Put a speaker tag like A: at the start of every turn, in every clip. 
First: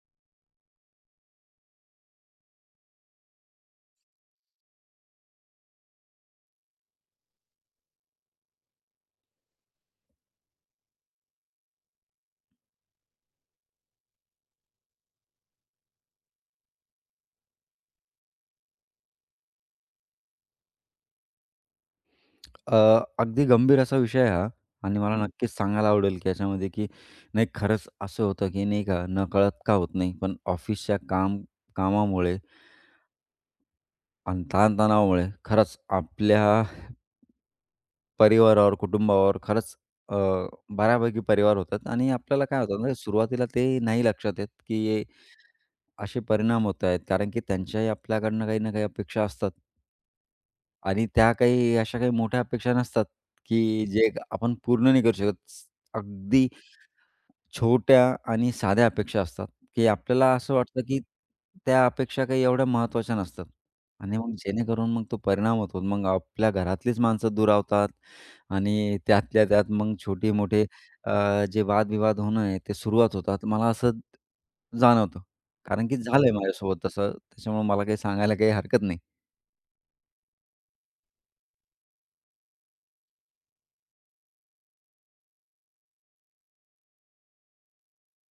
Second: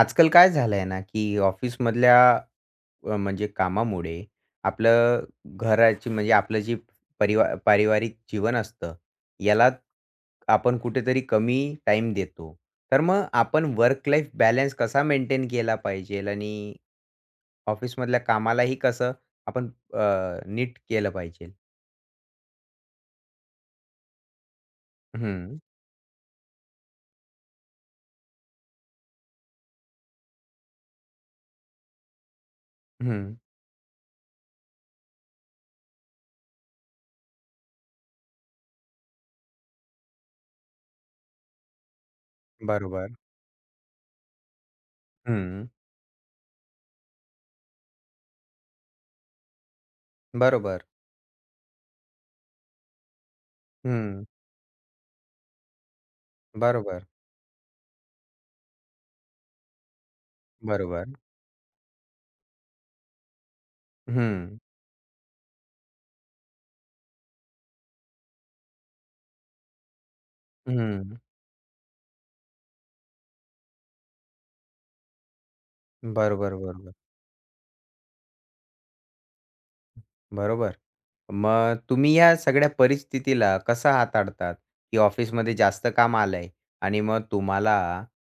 A: आजकाल काय झालंय ना, की ऑफिसमधल्या म्हणजे कामामुळे आपलं घराची म्हणजे आपलं जे पारिवारिक जीवन असतं, याला आपण कुठेतरी कमी टाइम देतो. तर मग आपण वर्क लाईफ बॅलन्स कसा मेंटेन केला पाहिजेल आणि ऑफिसमधल्या कामालाही कसं आपण नीट केलं पाहिजेल?
B: अ, अगदी गंभीर असा विषय आहे हा आणि मला नक्कीच
A: हं,
B: सांगायला आवडेल, की याच्यामध्ये की नाही खरंच असं होतं, की नाही का नकळत का होत नाही, पण ऑफिसच्या कामामुळे
A: हं.
B: आणि ताणतणावामुळे खरंच आपल्या परिवारावर, कुटुंबावर खरंच अ, बऱ्यापैकी परिवार होतात आणि आपल्याला काय होतं ना,
A: बरोबर.
B: सुरुवातीला ते नाही लक्षात येत, की हे
A: हं.
B: असे परिणाम होत आहेत. कारण की त्यांच्याही आपल्याकडनं काही ना काही अपेक्षा असतात
A: बरोबर.
B: आणि त्या काही अशा काही मोठ्या अपेक्षा नसतात, की जे
A: हं.
B: आपण पूर्ण नाही करू शकत. अगदी
A: बरोबर.
B: छोट्या आणि साध्या अपेक्षा असतात, की आपल्याला असं वाटतं, की
A: बरोबर.
B: त्या अपेक्षा काही एवढ्या महत्त्वाच्या नसतात आणि मग
A: हं.
B: जेणेकरून मग तो परिणाम होतो. मग आपल्या घरातलीच माणसं दुरावतात आणि त्यातल्या त्यात मग छोटे-मोठे
A: हं.
B: जे वादविवाद होणं आहे, ते सुरुवात होतात. मला असं जाणवतं. कारण की झालंय
A: बरोबर,
B: माझ्यासोबत
A: बरोबर.
B: तसं. त्याच्यामुळे मला काही सांगायला काही हरकत नाही.
A: बरोबर. मग तुम्ही या सगळ्या परिस्थितीला कसं हाताळतात? की ऑफिसमध्ये जास्त काम आलंय आणि मग तुम्हाला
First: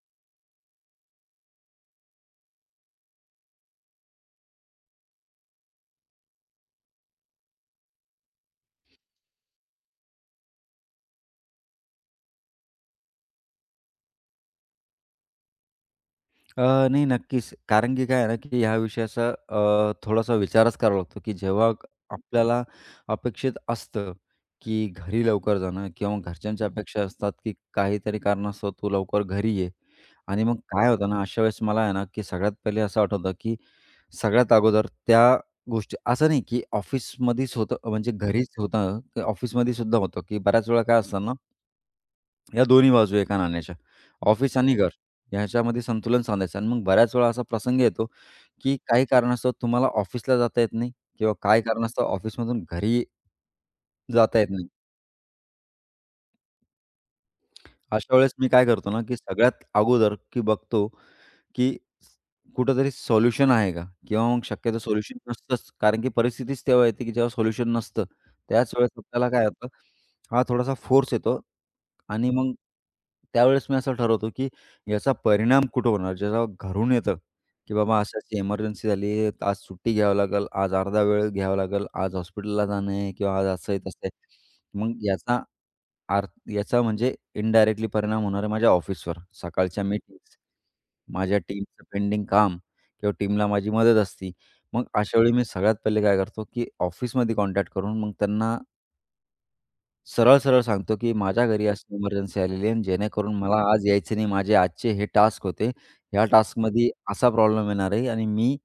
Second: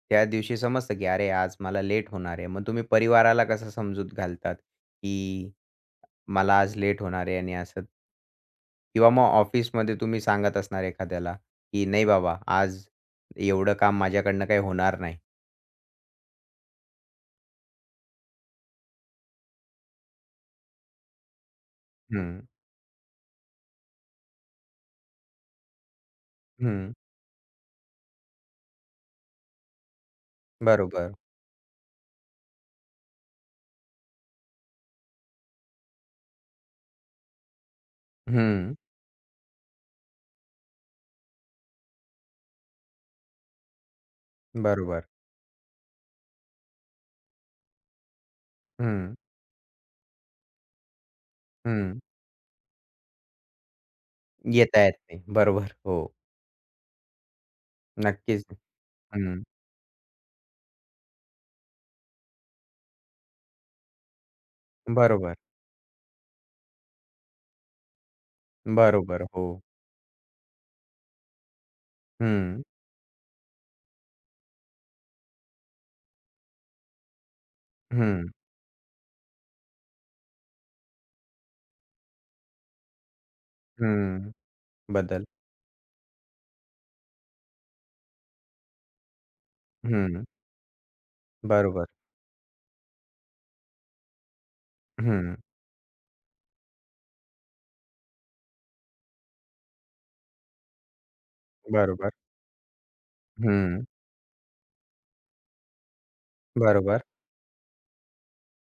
A: त्या दिवशी समजतं की "अरे, आज मला लेट होणार आहे." मग तुम्ही परिवाराला कसं समजूत घालतात? की "मला आज लेट होणार आहे" आणि असं? किंवा मग ऑफिसमध्ये तुम्ही सांगत असणार एखाद्याला, की "नाही बाबा, आज एवढं काम माझ्याकडनं काही होणार नाही."
B: अ, नाही नक्कीच. कारण की काय आहे ना, की ह्या विषयाचा थोडासा विचारच करावा लागतो, की जेव्हा
A: हं,
B: आपल्याला अपेक्षित असतं, की घरी लवकर जाणं किंवा मग घरच्यांच्या
A: हं.
B: अपेक्षा असतात, की काहीतरी कारणास्तव तू लवकर घरी ये. आणि मग काय होतं
A: बरोबर.
B: ना, अशा वेळेस मला आहे ना, की सगळ्यात पहिले असं आठवतं, की सगळ्यात अगोदर त्या गोष्टी असं नाही, की ऑफिसमध्येच होतं म्हणजे घरीच
A: हं.
B: होतं, ऑफिसमध्ये सुद्धा होतं, की बऱ्याच वेळा काय असतं ना या दोन्ही बाजू एका नाण्याच्या. ऑफिस आणि हो. घर
A: बरोबर.
B: ह्याच्यामध्ये संतुलन साधायचं आणि मग बऱ्याच वेळा असा प्रसंग येतो, की काही
A: हं,
B: कारणास्तव तुम्हाला ऑफिसला जाता येत नाही किंवा काही
A: हं.
B: कारणास्तव ऑफिसमधून घरी जाता येत नाही.
A: येता येत नाही. बरोबर. हो.
B: अशा वेळेस
A: नक्कीच.
B: मी काय करतो ना, की
A: हं.
B: सगळ्यात अगोदर की बघतो की कुठेतरी सोल्युशन आहे का? किंवा मग शक्यतो सोल्युशन
A: बरोबर,
B: नसतंच. कारण की परिस्थितीच तेव्हा येते की जेव्हा सोल्युशन नसतं. त्याच वेळेस
A: बरोबर.
B: आपल्याला काय
A: हो.
B: होतं, हा थोडासा फोर्स येतो आणि मग
A: हं,
B: त्यावेळेस मी असं ठरवतो की याचा परिणाम कुठं होणार? जेव्हा घरून येतं की बाबा
A: हं,
B: अशी-अशी इमर्जन्सी झाली, आज सुट्टी घ्यावी लागेल, आज अर्धा वेळ घ्यावा लागेल, आज हॉस्पिटलला जाणं आहे किंवा आज असं आहे, तसं आहे.
A: हं.
B: मग
A: बदल.
B: याचा अर्थ याचा म्हणजे इनडायरेक्टली परिणाम होणार आहे माझ्या ऑफिसवर. सकाळच्या
A: हं.
B: मीटिंग्स माझ्या टीमचं
A: बरोबर.
B: पेंडिंग काम किंवा टीमला माझी मदत असती. मग अशा वेळी
A: हं.
B: मी सगळ्यात पहिले काय करतो, की ऑफिसमध्ये कॉन्टॅक्ट करून मग त्यांना सरळ-सरळ सांगतो, की माझ्या घरी अशी
A: बरोबर.
B: इमर्जन्सी आलेली आहे आणि जेणेकरून मला
A: हं.
B: आज यायचं नाही. माझे आजचे हे टास्क होते. ह्या टास्कमध्ये
A: बरोबर.
B: असा प्रॉब्लेम येणार आहे आणि मी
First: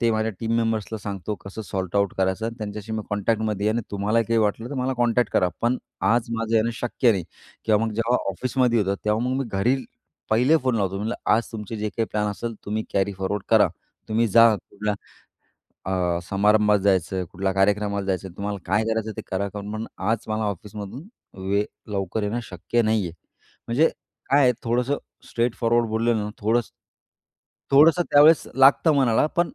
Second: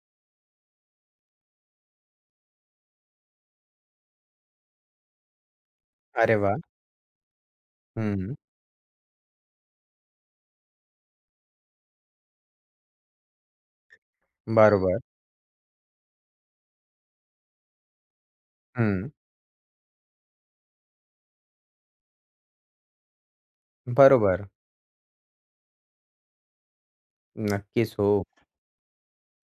B: ते माझ्या टीम मेंबर्सला सांगतो कसं सॉर्ट आउट करायचं आणि त्यांच्याशी मी कॉन्टॅक्टमध्ये आहे आणि तुम्हाला काही वाटलं तर मला कॉन्टॅक्ट करा. पण आज
A: अरे
B: माझं
A: वाह!
B: येणं शक्य नाही किंवा मग जेव्हा
A: हं.
B: ऑफिसमध्ये होतं, तेव्हा मग मी घरी पहिले फोन लावतो. म्हणलं, "आज तुमचे जे काही प्लॅन असेल तुम्ही कॅरी फॉरवर्ड करा. तुम्ही जा कुठल्या
A: बरोबर.
B: समारंभात जायचं, कुठल्या कार्यक्रमाला जायचं, तुम्हाला काय
A: हं.
B: करायचं ते करा. कारण पण आज मला ऑफिसमधून वे लवकर येणं शक्य नाही आहे. म्हणजे काय
A: बरोबर.
B: आहे थोडंसं स्ट्रेट फॉरवर्ड बोललं ना, थोडंसं
A: नक्कीच.
B: थोडंसं
A: हो.
B: त्यावेळेस लागतं मनाला, पण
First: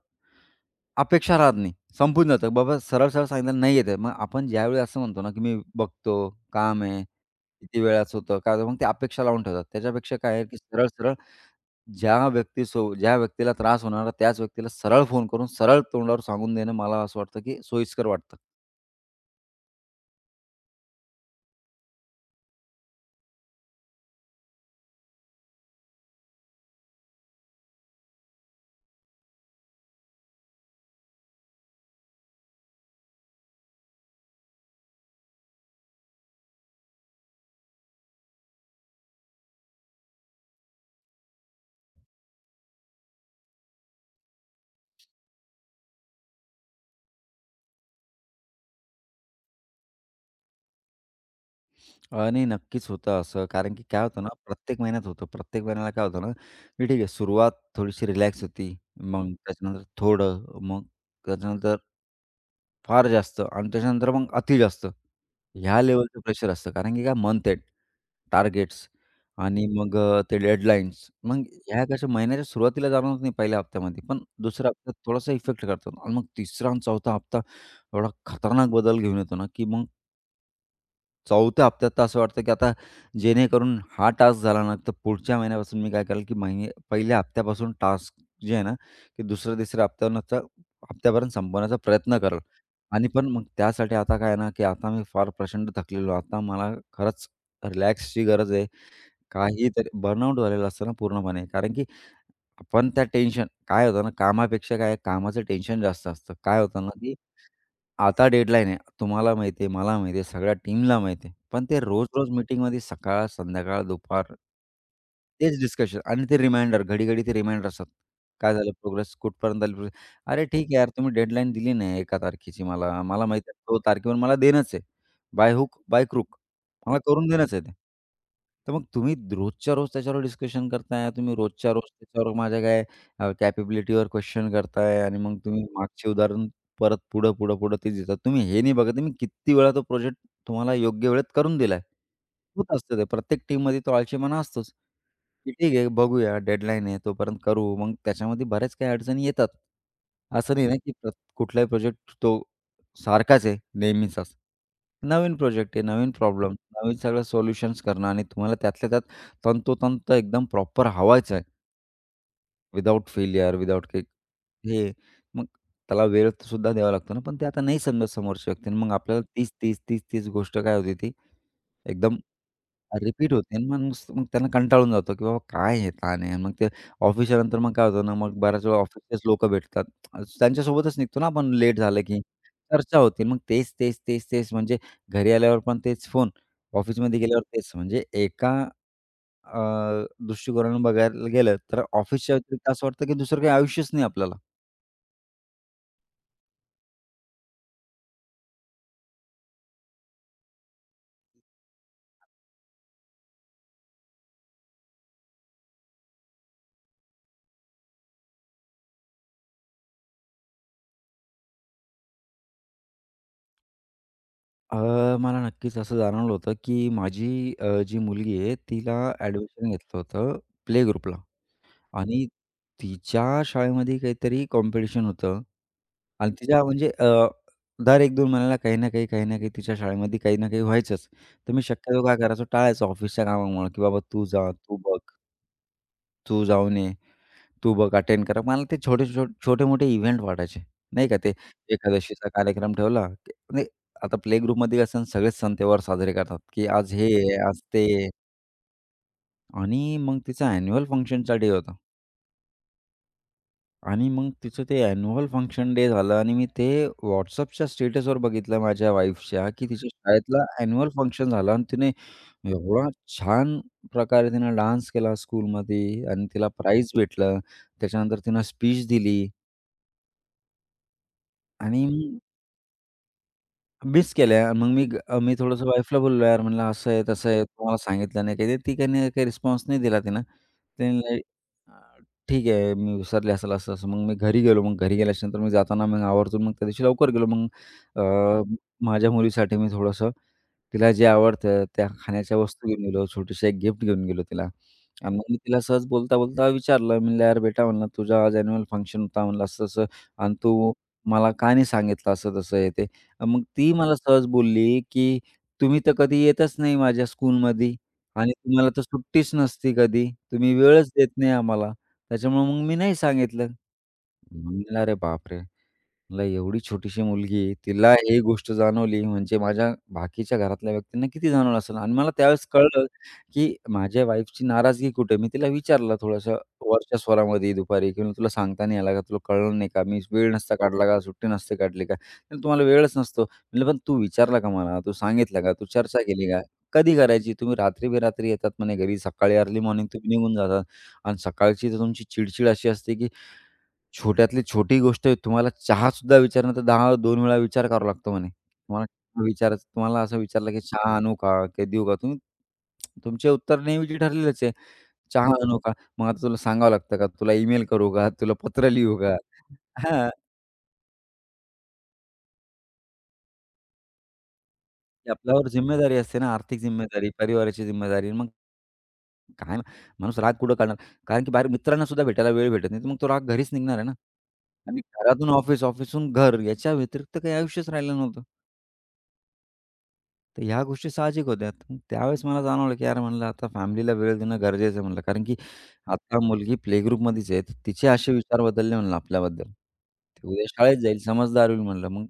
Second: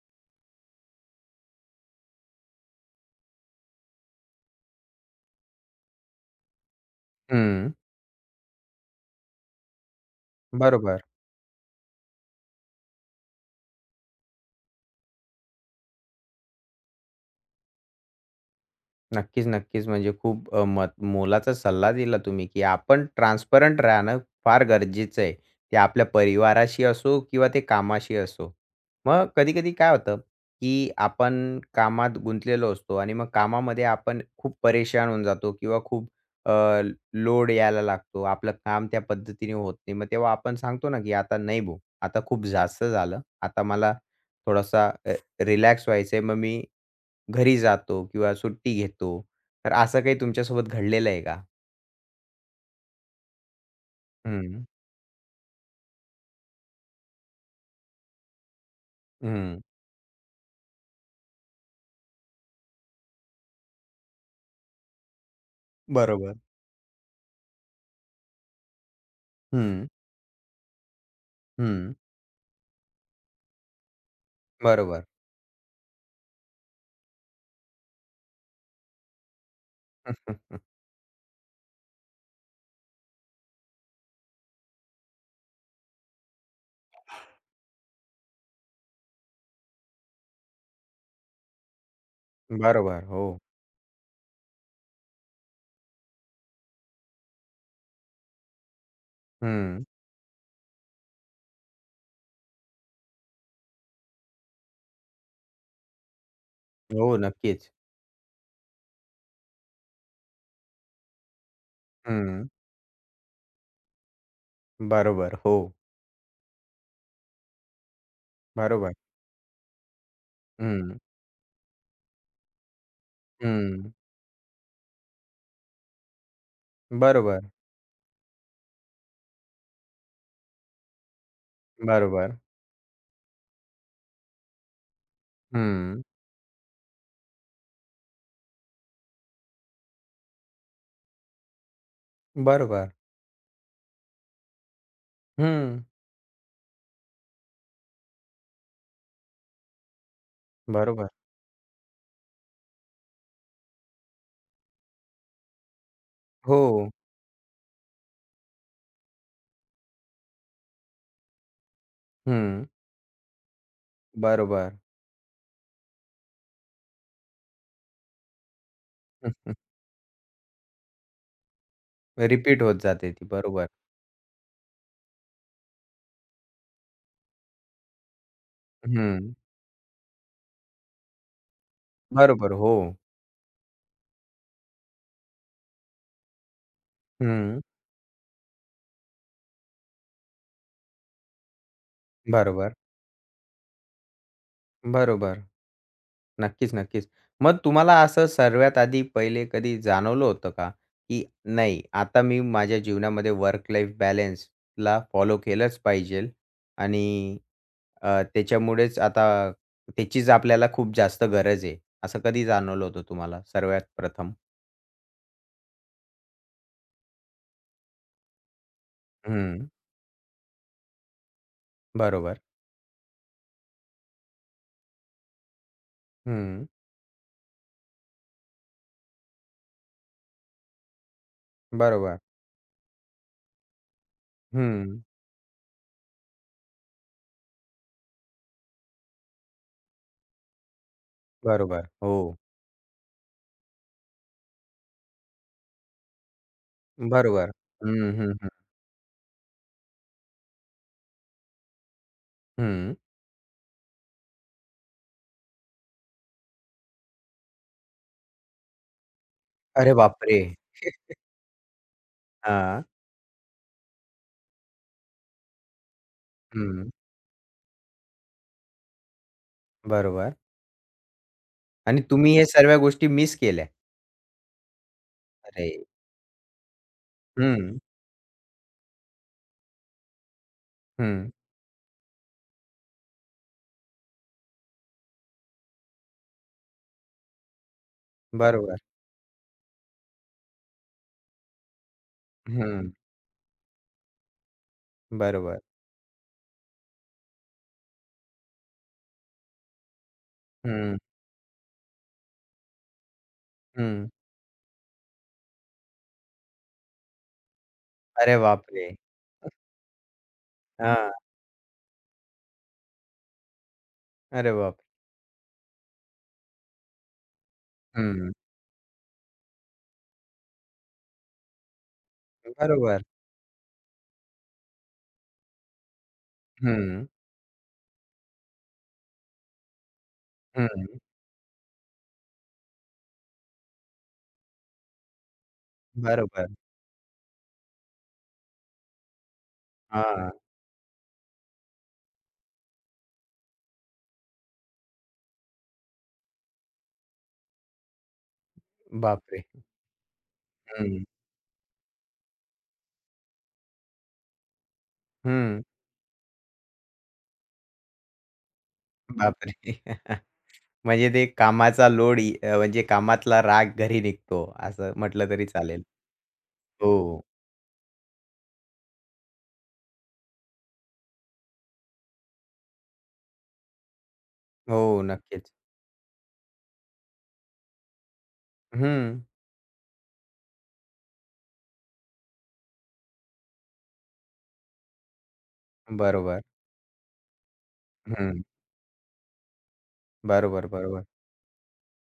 B: अपेक्षा राहत नाही. संपून जातं. बाबा सरळ-सरळ सांगितलं नाही येत मग आपण ज्यावेळी असं म्हणतो ना, की मी बघतो, काम आहे,
A: हं.
B: किती वेळाचं होतं, काय होतं, मग ते अपेक्षा लावून ठेवतात. त्याच्यापेक्षा काय आहे, की
A: बरोबर.
B: सरळ-सरळ ज्या व्यक्तीला त्रास होणार, त्याच व्यक्तीला सरळ फोन करून सरळ तोंडावर सांगून देणं मला असं वाटतं, की सोयीस्कर वाटतं.
A: नक्कीच, नक्कीच. म्हणजे खूप मत मोलाचा सल्ला दिला तुम्ही, की आपण ट्रान्सपरंट राहणं फार गरजेचं आहे. ते आपल्या परिवाराशी असो किंवा ते कामाशी असो. मग कधी-कधी काय होतं, की आपण कामात गुंतलेलो असतो आणि मग कामामध्ये आपण खूप परेशान होऊन जातो किंवा खूप अ, लोड यायला लागतो. आपलं काम त्या पद्धतीने होत नाही. मग तेव्हा आपण सांगतो ना, की "आता नाही भाऊ, आता खूप जास्त झालं. आता मला थोडासा रिलॅक्स व्हायचंय." मग मी घरी जातो किंवा सुट्टी घेतो. तर असं काही तुमच्यासोबत घडलेलं आहे का?
B: आणि नक्कीच होतं असं. कारण की काय होतं ना,
A: हं,
B: प्रत्येक महिन्यात होतं. प्रत्येक महिन्याला काय होतं ना, की ठीक आहे सुरुवात थोडीशी रिलॅक्स होती. मग
A: हं.
B: त्याच्यानंतर थोडं, मग त्याच्यानंतर फार जास्त आणि त्याच्यानंतर मग अति जास्त. ह्या लेव्हलचं
A: बरोबर.
B: प्रेशर असतं. कारण की काय मंथ एंड. टार्गेट्स आणि
A: हं,
B: मग ते डेडलाईन्स. मग ह्या
A: हं.
B: कशा महिन्याच्या सुरुवातीला जाणवत नाही पहिल्या हप्त्यामध्ये, पण दुसऱ्या हप्त्यात
A: बरोबर.
B: थोडासा इफेक्ट करतात आणि मग तिसरा आणि चौथा हप्ता एवढा खतरनाक बदल घेऊन येतो ना, की मग चौथ्या हप्त्यात तर असं वाटतं, की आता जेणेकरून हा टास्क झाला ना, तर पुढच्या महिन्यापासून मी काय करेल, की महिने पहिल्या हप्त्यापासून टास्क जे आहे ना, की दुसऱ्या-तिसऱ्या हप्त्यानंतर हप्त्यापर्यंत संपवण्याचा प्रयत्न करेल.
A: बरोबर.
B: आणि पण
A: हो.
B: मग त्यासाठी आता काय आहे ना, की आता मी फार प्रचंड थकलेलो आहे. आता मला खरंच रिलॅक्सची गरज आहे.
A: हं.
B: काहीतरी बर्नआउट झालेला असतो ना पूर्णपणे. कारण की आपण त्या टेन्शन काय होतं ना, कामापेक्षा काय कामाचं टेन्शन जास्त असतं. काय होतं ना,
A: हो,
B: की
A: नक्कीच.
B: आता डेडलाईन आहे. तुम्हाला माहिती आहे, मला माहिती आहे, सगळ्या टीमला माहिती आहे. पण ते रोज-रोज
A: हं.
B: मीटिंगमध्ये सकाळ, संध्याकाळ, दुपार
A: बरोबर. हो.
B: तेच डिस्कशन आणि ते रिमाइंडर, घडी-घडी ते रिमाइंडर असतात. काय झालं
A: बरोबर.
B: प्रोग्रेस? कुठपर्यंत आली प्रोग्रेस? अरे ठीक आहे यार,
A: हं,
B: तुम्ही डेडलाईन दिली नाही 1 तारखेची मला. मला माहीत आहे तो
A: हं.
B: तारखेवर मला देणंच आहे. By hook, by crook. मला करून
A: बरोबर,
B: देणंच आहे ते. तर मग तुम्ही रोजच्या रोज त्याच्यावर डिस्कशन करताय. तुम्ही रोजच्या रोज त्याच्यावर
A: बरोबर.
B: माझ्या काय कॅपेबिलिटीवर क्वेश्चन करताय आणि मग तुम्ही
A: हं.
B: मागचे उदाहरण परत पुढं, पुढं, पुढं तेच देतात. तुम्ही हे नाही बघत मी किती वेळा तो प्रोजेक्ट तुम्हाला योग्य वेळेत करून दिलाय. होत
A: बरोबर.
B: असतं ते. प्रत्येक टीममध्ये तो आळशीपणा असतोच. ठीक
A: हं.
B: आहे, बघूया डेडलाईन आहे तोपर्यंत करू. मग त्याच्यामध्ये बऱ्याच काही अडचणी येतात. असं नाही ना, की
A: बरोबर.
B: कुठलाही प्रोजेक्ट तो सारखाच आहे नेहमीचाच. नवीन प्रोजेक्ट आहे, नवीन प्रॉब्लेम,
A: हो.
B: नवीन सगळं सोल्युशन्स करणं आणि तुम्हाला त्यातल्या त्यात तंतोतंत एकदम प्रॉपर हवायचं आहे
A: हं.
B: विदाऊट फेलियर, विदाऊट काही
A: बरोबर.
B: हे. मग त्याला वेळ सुद्धा द्यावा लागतो ना, पण ते आता नाही समजत समोरच्या व्यक्तीने. मग आपल्याला तीच, तीच, तीच, तीच गोष्ट काय होती ती एकदम
A: रिपीट होत जाते ती.
B: रिपीट होते आणि
A: बरोबर.
B: मग नुसतं मग त्यांना कंटाळून जातो, की बाबा काय हे ताण आहे. मग ते ऑफिसच्या नंतर मग काय होतं ना, मग बऱ्याच वेळा ऑफिसचेच
A: हं.
B: लोकं भेटतात. आज त्यांच्यासोबतच निघतो ना आपण लेट झालं की
A: बरोबर. हो.
B: चर्चा होते. मग तेच, तेच, तेच, तेच म्हणजे घरी आल्यावर पण तेच फोन, ऑफिसमध्ये गेल्यावर
A: हं.
B: तेच. म्हणजे एका अ, दृष्टिकोनाने बघायला गेलं तर ऑफिसच्या व्यतिरिक्त
A: बरोबर,
B: असं वाटतं, की दुसरं काही आयुष्यच नाही आपल्याला.
A: बरोबर. नक्कीच, नक्कीच. मग तुम्हाला असं सर्वात आधी पहिले कधी जाणवलं होतं का, की नाही आता मी माझ्या जीवनामध्ये वर्क लाईफ बॅलन्सला फॉलो केलंच पाहिजेल आणि त्याच्यामुळेच आता त्याचीच आपल्याला खूप जास्त गरज आहे. असं कधी जाणवलं होतं तुम्हाला सर्वात प्रथम?
B: अ, मला नक्कीच असं जाणवलं होतं, की माझी जी मुलगी आहे तिला
A: हं,
B: ॲडमिशन घेतलं होतं प्ले ग्रुपला. आणि
A: बरोबर.
B: तिच्या शाळेमध्ये काहीतरी कॉम्पिटिशन होतं आणि तिच्या
A: हं,
B: म्हणजे दर 1-2 महिन्याला काही ना काही, काही ना काही तिच्या शाळेमध्ये काही ना काही व्हायचंच. तर मी शक्यतो काय
A: बरोबर.
B: करायचो टाळायचो ऑफिसच्या कामामुळं, की बाबा तू जा, तू बघ,
A: हं,
B: तू जाऊन ये, तू बघ अटेंड करा. मला ते छोटे-मोठे इव्हेंट वाटायचे, नाही का ते
A: बरोबर.
B: एकादशीचा
A: हो,
B: कार्यक्रम ठेवला, की म्हणजे आता प्ले ग्रुपमध्ये असं सगळेच सण-त्योहार साजरे करतात, की आज हे आहे,
A: बरोबर.
B: आज ते आहे
A: हं, हं, हं.
B: आणि मग तिचा अॅन्युअल फंक्शनचा डे होता.
A: हं.
B: आणि मग तिचं ते अॅन्युअल फंक्शन डे झालं आणि मी ते WhatsAppच्या स्टेटसवर बघितलं माझ्या वाईफच्या, की तिच्या
A: अरे बापरे!
B: शाळेतला अॅन्युअल फंक्शन झाला आणि तिने
A: हां.
B: एवढा छान प्रकारे तिनं डान्स केला स्कूलमध्ये आणि तिला
A: हं,
B: प्राईज भेटलं. त्याच्यानंतर तिनं स्पीच दिली
A: बरोबर.
B: आणि
A: आणि तुम्ही हे सर्व्या गोष्टी मिस केल्या.
B: मिस केल्या. मग मी मी थोडंसं
A: अरे!
B: वाईफला बोललो, "यार," म्हणलं, "असं आहे, तसं आहे, तुम्हाला
A: हं,
B: सांगितलं नाही." काही ते ती काही नाही काही रिस्पॉन्स नाही दिला तिनं. त्यांनी
A: हं.
B: अ, ठीक आहे, मी विसरले असेल असं-असं. मग मी घरी गेलो. मग घरी गेल्याच्यानंतर मी जाताना मग आवर्जून मग त्या दिवशी लवकर गेलो. मग हां.
A: बरोबर.
B: माझ्या मुलीसाठी मी थोडंसं तिला जे आवडतं त्या खाण्याच्या वस्तू घेऊन
A: हं.
B: गेलो, छोटीशी एक गिफ्ट घेऊन गेलो तिला. आणि मग मी तिला
A: बरोबर.
B: सहज बोलता-बोलता विचारलं, म्हणलं, "यार बेटा," म्हणलं, "तुझा आज ॲन्युअल फंक्शन होता," म्हणलं, "असं-असं आणि तू
A: हं,
B: मला का नाही सांगितलं असं-तसं हे ते?" आणि मग ती मला
A: हं.
B: सहज बोलली, की "तुम्ही तर कधी येतच नाही माझ्या स्कूलमध्ये आणि
A: अरे
B: तुम्हाला तर
A: बापरे!
B: सुट्टीच नसती कधी. तुम्ही वेळच देत
A: हां.
B: नाही आम्हाला. त्याच्यामुळे मग मी नाही सांगितलं."
A: अरे बाप!
B: म्हणलं, "अरे बापरे!" मला एवढी छोटीशी मुलगी आहे, तिला ही
A: हं.
B: गोष्ट जाणवली म्हणजे माझ्या बाकीच्या घरातल्या व्यक्तींना किती जाणवलं असेल आणि मला त्यावेळेस कळलं,
A: बरोबर.
B: की माझ्या वाईफची नाराजगी कुठे आहे? मी तिला विचारलं थोडंसं वरच्या
A: हं,
B: स्वरामध्ये दुपारी की "म्हणलं तुला सांगता नाही आला का? तुला कळलं नाही का? मी वेळ नसता काढला का?
A: हं.
B: सुट्टी नसते काढली का?" "नाही तुम्हाला वेळच नसतो." म्हणलं "पण तू विचारला का मला? तू सांगितलं का? तू चर्चा केली का?
A: बरोबर.
B: कधी करायची? तुम्ही रात्री-बेरात्री येतात म्हणे घरी, सकाळी अर्ली मॉर्निंग तुम्ही
A: हां.
B: निघून जातात आणि सकाळची तर तुमची चिडचिड अशी असते की छोट्यातली छोटी गोष्ट आहे. तुम्हाला चहासुद्धा विचारणं तर 10-2 वेळा विचार करावा लागतो म्हणे. तुम्हाला
A: बापरे!
B: विचारायचं तुम्हाला असं विचारलं की "चहा
A: हं,
B: आणू का? की देऊ का?" तुम्ही तुमचे उत्तर नेहमीची ठरलेलेच आहे. "चहा आणू
A: हं.
B: का?" मग आता तुला सांगावं लागतं का? तुला ईमेल करू का? तुला पत्र लिहू का?
A: बापरे!
B: हां,
A: म्हणजे ते कामाचा लोड म्हणजे कामातला राग घरी निघतो असं
B: की
A: म्हटलं तरी
B: आपल्यावर
A: चालेल.
B: जिम्मेदारी असते ना, आर्थिक जिम्मेदारी,
A: हो.
B: परिवाराची जिम्मेदारी. मग काय माणूस राग कुठं काढणार? कारण की बाहेर मित्रांना सुद्धा भेटायला वेळ भेटत नाही. तर मग तो राग घरीच निघणार आहे ना.
A: हो,
B: आणि घरातून
A: नक्कीच.
B: ऑफिस, ऑफिसहून घर याच्या व्यतिरिक्त काही आयुष्यच राहिलं नव्हतं.
A: हं.
B: तर ह्या गोष्टी साहजिक होत्या. मग त्यावेळेस मला जाणवलं, की यार म्हणलं आता फॅमिलीला वेळ देणं गरजेचं आहे म्हणलं. कारण की आता
A: बरोबर.
B: मुलगी प्लेग्रुपमध्येच आहे, तर तिचे असे विचार
A: हं.
B: बदलले म्हणलं आपल्याबद्दल. ती उद्या
A: बरोबर,
B: शाळेत जाईल,
A: बरोबर.
B: समजदार होईल म्हणलं. मग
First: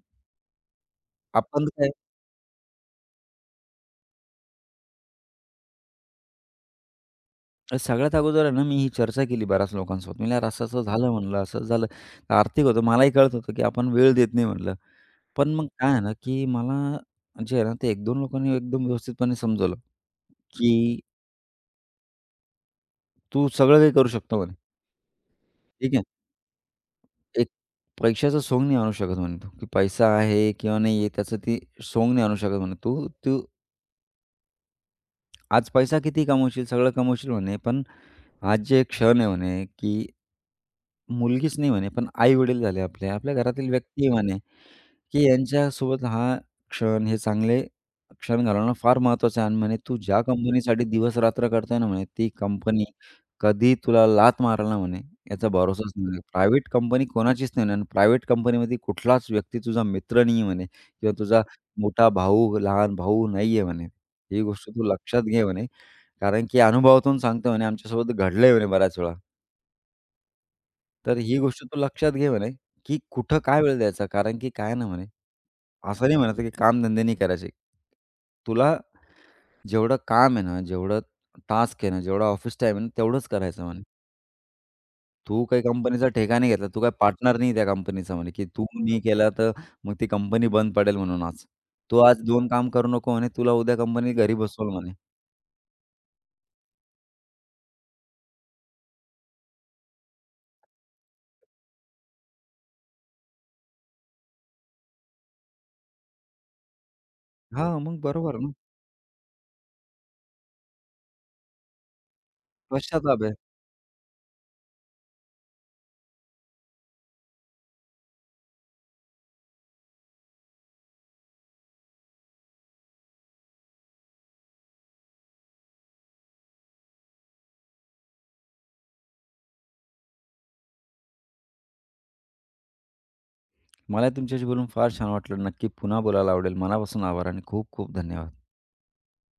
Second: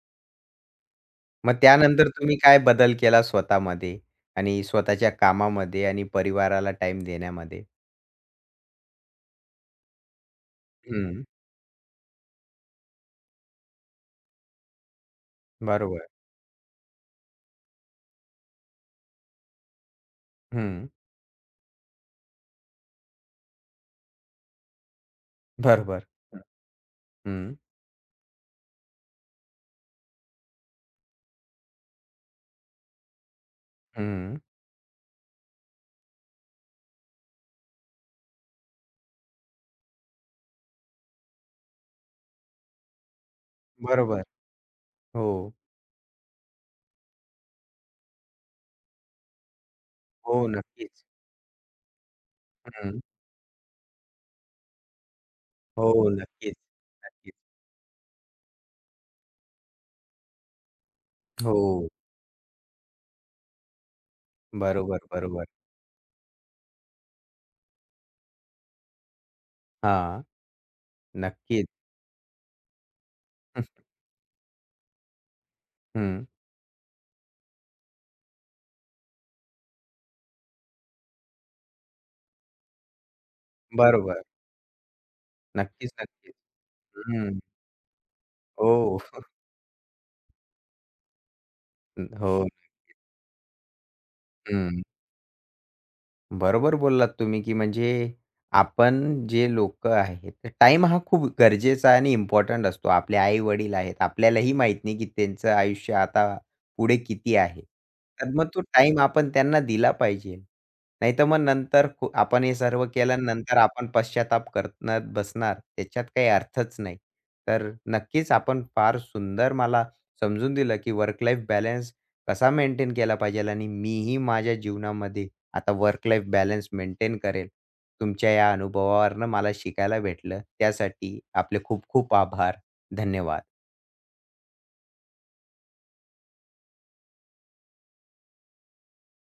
A: मग
B: आपण काय
A: त्यानंतर तुम्ही काय बदल केला स्वतःमध्ये आणि स्वतःच्या कामामध्ये आणि परिवाराला टाईम देण्यामध्ये?
B: तर सगळ्यात अगोदर आहे ना, मी ही चर्चा केली बऱ्याच लोकांसोबत. म्हणलं, "यार असं-असं झालं,"
A: हं,
B: म्हणलं, "असं झालं." तर आर्थिक होतं. मलाही कळत होतं, की आपण वेळ देत नाही म्हणलं. पण मग काय आहे
A: बरोबर.
B: ना, की मला जे आहे ना, ते 1-2 लोकांनी एकदम व्यवस्थितपणे समजवलं,
A: हं,
B: की "तू सगळं काही करू शकतो" म्हणे. "ठीक आहे."
A: बरोबर.
B: एक
A: हं,
B: पैशाचं सोंग नाही आणू शकत म्हणे तू, की पैसा आहे किंवा नाही आहे त्याचं ती सोंग नाही आणू शकत म्हणे. तू तू
A: हं,
B: आज पैसा किती कमवशील, सगळं कमवशील म्हणे, पण आज जे क्षण आहे म्हणे, की मुलगीच नाही म्हणे, पण आई-वडील झाले आपले, आपल्या घरातील व्यक्ती आहे
A: बरोबर.
B: म्हणे. की
A: हो,
B: यांच्यासोबत हा क्षण, हे चांगले क्षण घालवणं फार महत्त्वाचं आहे आणि म्हणे तू ज्या
A: हो,
B: कंपनीसाठी
A: नक्कीच.
B: दिवस-रात्र करतोय ना म्हणे, ती कंपनी
A: हं,
B: कधी तुला लाथ मारेल ना म्हणे, याचा भरोसाच नाही
A: हो,
B: म्हणे.
A: नक्कीच,
B: प्रायव्हेट कंपनी
A: नक्कीच.
B: कोणाचीच नाही म्हणे आणि प्रायव्हेट कंपनीमध्ये कुठलाच व्यक्ती तुझा मित्र नाही आहे म्हणे किंवा तुझा
A: हो,
B: मोठा भाऊ, लहान भाऊ नाही आहे म्हणे. ही गोष्ट तू
A: बरोबर,
B: लक्षात घे
A: बरोबर.
B: म्हणे, कारण की अनुभवातून सांगतो म्हणे, आमच्यासोबत घडलंय म्हणे बऱ्याच वेळा.
A: हां,
B: तर ही गोष्ट
A: नक्कीच.
B: तू लक्षात घे म्हणे, की कुठं काय वेळ द्यायचा कारण की काय ना म्हणे असं
A: हं,
B: नाही म्हणत आहे, की कामधंदे नाही करायचे. तुला जेवढं काम आहे ना, जेवढं टास्क आहे ना, जेवढा ऑफिस टाईम आहे ना, तेवढंच करायचं म्हणे.
A: बरोबर.
B: तू काही
A: नक्कीच,
B: कंपनीचा
A: नक्कीच.
B: ठेका नाही घेतला, तू काही पार्टनर
A: हं,
B: नाही त्या कंपनीचा म्हणे, की तू
A: हो,
B: नाही केला तर मग ती कंपनी बंद पडेल म्हणून आज. तू आज 2
A: हो.
B: काम करू नको म्हणे, तुला उद्या कंपनी घरी बसवल
A: हं.
B: म्हणे.
A: बरोबर बोललात तुम्ही, की म्हणजे आपण जे लोक आहेत, तर टाईम हा खूप गरजेचा आणि इम्पोर्टंट असतो. आपले आई-वडील आहेत. आपल्यालाही माहीत नाही, की त्यांचं आयुष्य आता पुढे किती आहे.
B: हो. मग
A: तर
B: बरोबर
A: मग
B: ना.
A: तो टाइम आपण त्यांना दिला पाहिजे. नाहीतर मग नंतर आपण हे सर्व
B: पश्चाताप आहे.
A: केल्यानंतर आपण पश्चाताप करत बसणार. त्याच्यात काही अर्थच नाही. तर नक्कीच आपण फार सुंदर मला समजून दिलं, की वर्क लाईफ बॅलन्स कसा मेंटेन केला पाहिजे आणि मीही माझ्या जीवनामध्ये आता वर्क लाईफ बॅलन्स मेंटेन करेल. तुमच्या या अनुभवावरून मला शिकायला भेटलं. त्यासाठी आपले खूप खूप आभार. धन्यवाद.
B: मला तुमच्याशी बोलून फार छान वाटलं. नक्की पुन्हा बोलायला आवडेल. मनापासून आभार आणि खूप खूप धन्यवाद.